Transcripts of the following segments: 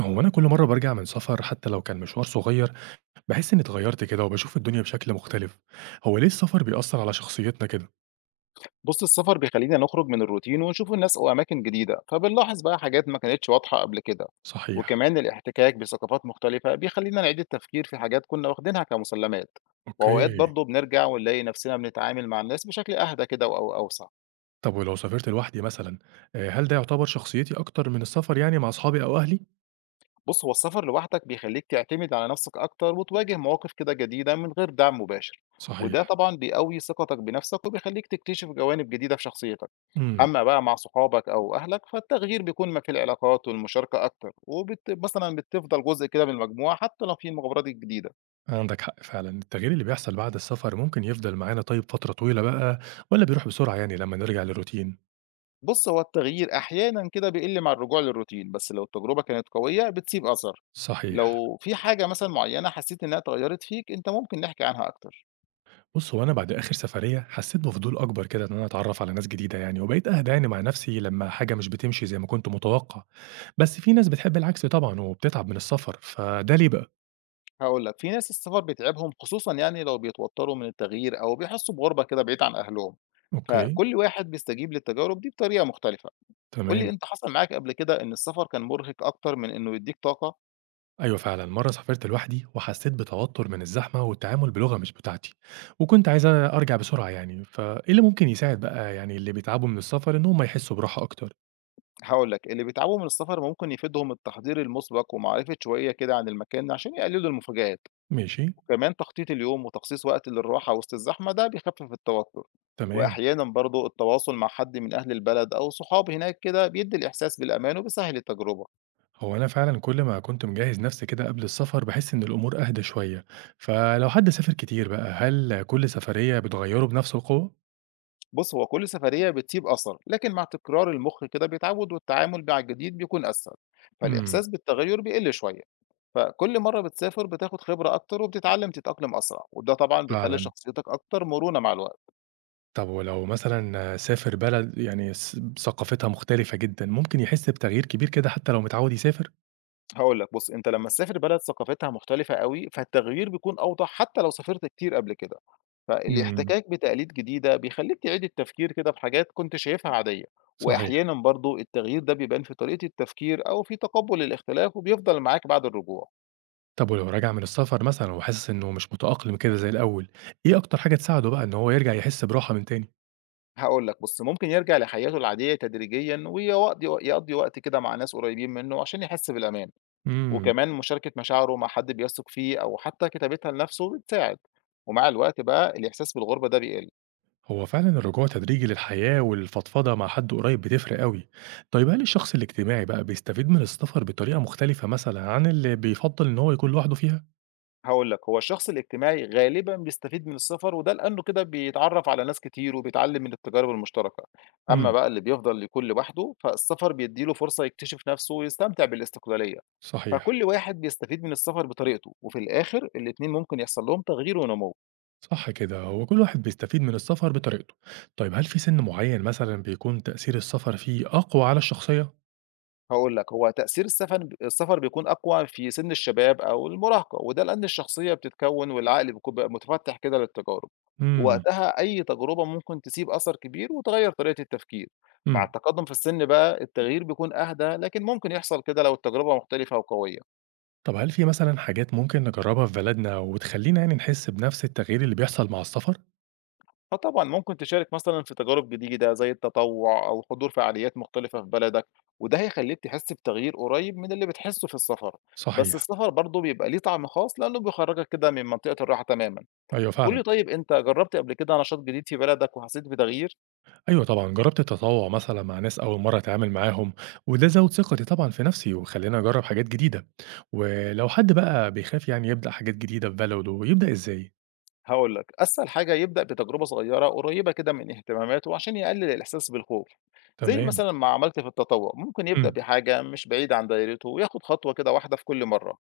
هو أنا كل مرة برجع من سفر حتى لو كان مشوار صغير بحس إني اتغيرت كده وبشوف الدنيا بشكل مختلف، هو ليه السفر بيأثر على شخصيتنا كده؟ بُص، السفر بيخلّينا نخرج من الروتين ونشوف الناس وأماكن جديدة، فبنلاحظ بقى حاجات ما كانتش واضحة قبل كده، صحيح، وكمان الاحتكاك بثقافات مختلفة بيخلّينا نعيد التفكير في حاجات كنا واخدينها كمسلمات، وأوقات أوكي، برضه بنرجع ونلاقي نفسنا بنتعامل مع الناس بشكل أهدى كده أو أوسع. طب ولو سافرت لوحدي مثلا آه، هل ده يعتبر شخصيتي أكتر من السفر يعني مع أصحابي أو أهلي؟ بُص، هو السفر لوحدك بيخلّيك تعتمد على نفسك أكتر وتواجه مواقف كده جديدة من غير دعم مباشر، وده صحيح، طبعًا بيقوي ثقتك بنفسك وبيخلّيك تكتشف جوانب جديدة في شخصيتك. امم أمّا بقى مع صحابك أو أهلك، فالتغيير بيكون ما في العلاقات والمشاركة أكتر، وبت مثلًا بتفضل جزء كده من المجموعة حتى لو في المغامرات الجديدة. عندك حق فعلا، التغيير اللي بيحصل بعد السفر ممكن يفضل معانا طيب فترة طويلة بقى ولا بيروح بسرعة يعني لما نرجع للروتين؟ بُص، هو التغيير أحيانًا كده بيقل مع الرجوع للروتين، بس لو التجربة كانت قوية بتسيب أثر. صحيح. لو في حاجة مثلًا معيّنة حسيت إنها اتغيّرت فيك، أنت ممكن نحكي عنها أكتر. بُص، هو أنا بعد آخر سفرية حسيت بفضول أكبر كده إن أنا أتعرّف على ناس جديدة يعني، وبقيت أهدى يعني مع نفسي لمّا حاجة مش بتمشي زي ما كنت متوقع، بس في ناس بتحب العكس طبعًا وبتتعب من السفر، فده ليه بقى؟ هاقول لك، في ناس السفر بيتعبهم خصوصًا يعني لو بيتوتروا من التغيير أو بيحسوا بغربة كده بعيد عن أهلهم، أوكي، فكل واحد بيستجيب للتجارب دي بطريقة مختلفة. قُل لي تمام، أنت حصل معاك قبل كده إن السفر كان مرهق أكتر من إنه يدّيك طاقة؟ أيوه فعلًا، مرّة سافرت لوحدي وحسيت بتوتر من الزحمة والتعامل بلغة مش بتاعتي، وكنت عايز أرجع بسرعة يعني، فإيه اللي ممكن يساعد بقى يعني اللي بيتعبوا من السفر إنهم يحسوا براحة أكتر؟ هاقول لك، اللي بيتعبوا من السفر ممكن يفيدهم التحضير المُسبق ومعرفة شوية كده عن المكان عشان يقللوا المفاجآت، ماشي، وكمان تخطيط اليوم وتخصيص وقت للراحة وسط الزحمة ده بيخفف التوتر، تمام. وأحيانًا برضه التواصل مع حد من أهل البلد أو صحاب هناك كده بيدّي الإحساس بالأمان وبيسهّل التجربة. هو أنا فعلًا كل ما كنت مجهّز نفسي كده قبل السفر، باحس إن الأمور أهدى شوية، فلو حد سافر كتير بقى، هل كل سفرية بتغيّره بنفس القوة؟ بُص، هو كل سفرية بتسيب أثر، لكن مع تكرار المُخ كده بيتعود والتعامل مع الجديد بيكون أسهل، إمم، فالإحساس بالتغيُّر بيقل شوية. فكل مرة بتسافر بتاخد خبرة أكتر وبتتعلم تتأقلم أسرع وده طبعا بيخلي فعلًا. شخصيتك أكتر مرونة مع الوقت. طب ولو مثلًا سافر بلد يعني ثقافتها مختلفة جدًا، ممكن يحس بتغيير كبير كده حتى لو متعود يسافر؟ هقول لك، بص أنت لما تسافر بلد ثقافتها مختلفة قوي فالتغيير بيكون أوضح حتى لو سافرت كتير قبل كده، إمم، فالاحتكاك بتقاليد جديدة بيخليك تعيد التفكير كده في حاجات كنت شايفها عادية، صحيح. وأحيانا برضو التغيير ده بيبان في طريقة التفكير أو في تقبل الاختلاف وبيفضل معاك بعد الرجوع. طب ولو راجع من السفر مثلًا وحاسس إنه مش متأقلم كده زي الأول، إيه أكتر حاجة تساعده بقى إن هو يرجع يحس براحة من تاني؟ هقول لك، بص ممكن يرجع لحياته العادية تدريجيا ويقضي وقت كده مع ناس قريبين منه عشان يحس بالأمان، إمم. وكمان مشاركة مشاعره مع حد بيثق فيه أو حتى كتابتها لنفسه بتساعد، ومع الوقت بقى الإحساس بالغربة ده بيقل. هو فعلا الرجوع تدريجي للحياة والفضفضة مع حد قريب بتفرق قوي طيب هل الشخص الاجتماعي بقى بيستفيد من السفر بطريقة مختلفة مثلا عن اللي بيفضل ان هو يكون لوحده فيها؟ هقول لك، هو الشخص الاجتماعي غالبا بيستفيد من السفر وده لأنه كده بيتعرف على ناس كتير وبيتعلم من التجارب المشتركة. أما امم بقى اللي بيفضل يكون لوحده فالسفر بيديله فرصة يكتشف نفسه ويستمتع بالاستقلالية، صحيح، فكل واحد بيستفيد من السفر بطريقته وفي الآخر الاتنين ممكن يحصل لهم تغيير ونمو. صح كده هو كل واحد بيستفيد من السفر بطريقته طيب هل في سن معين مثلا بيكون تأثير السفر فيه أقوى على الشخصية؟ هاقول لك، هو تأثير السفر بيكون أقوى في سن الشباب أو المراهقة، وده لأن الشخصية بتتكوّن والعقل بيكون بقى متفتّح كده للتجارب، امم ووقتها أي تجربة ممكن تسيب أثر كبير وتغيّر طريقة التفكير، مع امم التقدّم في السن بقى التغيير بيكون أهدى، لكن ممكن يحصل كده لو التجربة مختلفة وقوية. طب هل في مثلا حاجات ممكن نجربها في بلدنا وتخلينا يعني نحس بنفس التغيير اللي بيحصل مع السفر؟ آه طبعًا، ممكن تشارك مثلًا في تجارب جديدة زي التطوع أو حضور فعاليات مختلفة في بلدك، وده هيخلّيك تحس بتغيير قريب من اللي بتحسه في السفر، بس صحيح، السفر برضه بيبقى ليه طعم خاص لأنه بيخرّجك كده من منطقة الراحة تمامًا. ايوه قُل فعلا، لي طيب أنت جرّبت قبل كده نشاط جديد في بلدك وحسيت بتغيير؟ أيوه طبعًا، جرّبت التطوّع مثلًا مع ناس أول مرّة أتعامل معاهم، وده زوّد ثقتي طبعًا في نَفْسي وخلّاني أجرّب حاجات جديدة، ولو حد بقى بيخاف يعني يبدأ حاجات جديدة في بلده، يبدأ إزاي؟ هاقول لك، أسهل حاجة يبدأ بتجربة صغيرة قريبة كده من اهتماماته عشان يقلل الإحساس بالخوف، زي تمام، مثلًا ما عملت في التطوع، ممكن يبدأ إمم، بحاجة مش بعيدة عن دايرته وياخد خطوة كده واحدة في كل مرة.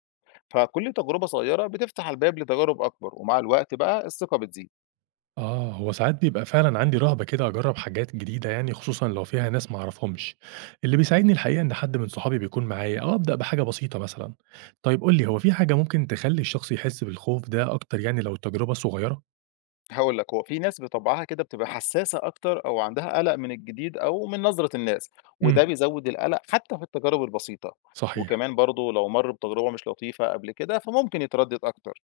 فكل تجربة صغيرة بتفتح الباب لتجارب أكبر ومع الوقت بقى الثقة بتزيد. آه، هو ساعات بيبقى فعلًا عندي رهبة كده أجرّب حاجات جديدة يعني خصوصًا لو فيها ناس ما أعرفهمش، اللي بيساعدني الحقيقة إن حد من صحابي بيكون معايا أو أبدأ بحاجة بسيطة مثلًا. طيب قُل لي هو في حاجة ممكن تخلّي الشخص يحس بالخوف ده أكتر يعني لو التجربة صغيّرة؟ هقول لك، هو في ناس بطبعها كده بتبقى حساسة أكتر أو عندها قلق من الجديد أو من نظرة الناس، وده إمم، بيزود القلق حتى في التجارب البسيطة، صحيح، وكمان برضه لو مر بتجربة مش لطيفة قبل كده فممكن يتردد أكتر،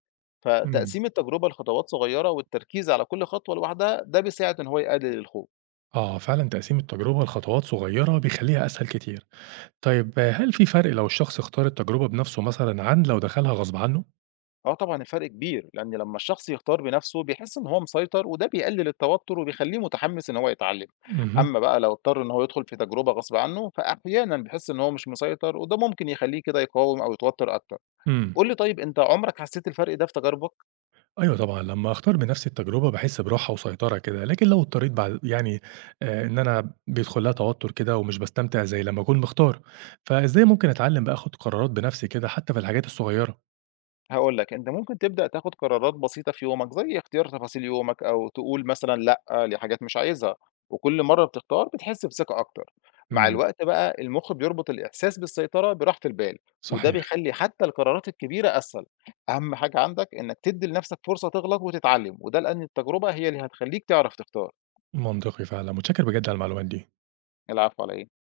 إمم. فتقسيم التجربة لخطوات صغيرة والتركيز على كل خطوة لوحدها ده بيساعد إن هو يقلل الخوف. آه فعلا تقسيم التجربة لخطوات صغيرة بيخليها أسهل كتير طيب آه، هل في فرق لو الشخص اختار التجربة بنفسه مثلا عن لو دخلها غصب عنه؟ آه طبعًا الفرق كبير، لإن لمّا الشخص يختار بنفسه بيحس إن هو مسيطر وده بيقلل التوتر وبيخلّيه متحمس إن هو يتعلم، مهم. أمّا بقى لو اضطر إن هو يدخل في تجربة غصب عنه، فأحيانًا بيحس إن هو مش مسيطر وده ممكن يخلّيه كده يقاوم أو يتوتر أكتر. مم. قُل لي طيب أنت عمرك حسيت الفرق ده في تجاربك؟ أيوة طبعا لما أختار بنفسي التجربة بحس براحة وسيطرة كده لكن لو اضطريت بعد يعني آه إن أنا بيدخل لها توتر كده ومش بستمتع زي لما أكون مختار فإزاي ممكن أتعلم بقى أخد قرارات بنفسي كده حتى في الحاجات الصغيرة؟ هاقول لك، أنت ممكن تبدأ تاخد قرارات بسيطة في يومك، زي اختيار تفاصيل يومك أو تقول مثلًا لأ لحاجات مش عايزها، وكل مرّة بتختار بتحس بثقة أكتر. مع مم. الوقت بقى المخ بيربط الإحساس بالسيطرة براحة البال، وده صحيح، بيخلّي حتى القرارات الكبيرة أسهل. أهم حاجة عندك إنك تدّي لنفسك فرصة تغلط وتتعلم، وده لأن التجربة هي اللي هتخلّيك تعرف تختار. منطقي فعلا متشكر بجد على المعلومات دي العفو على إيه.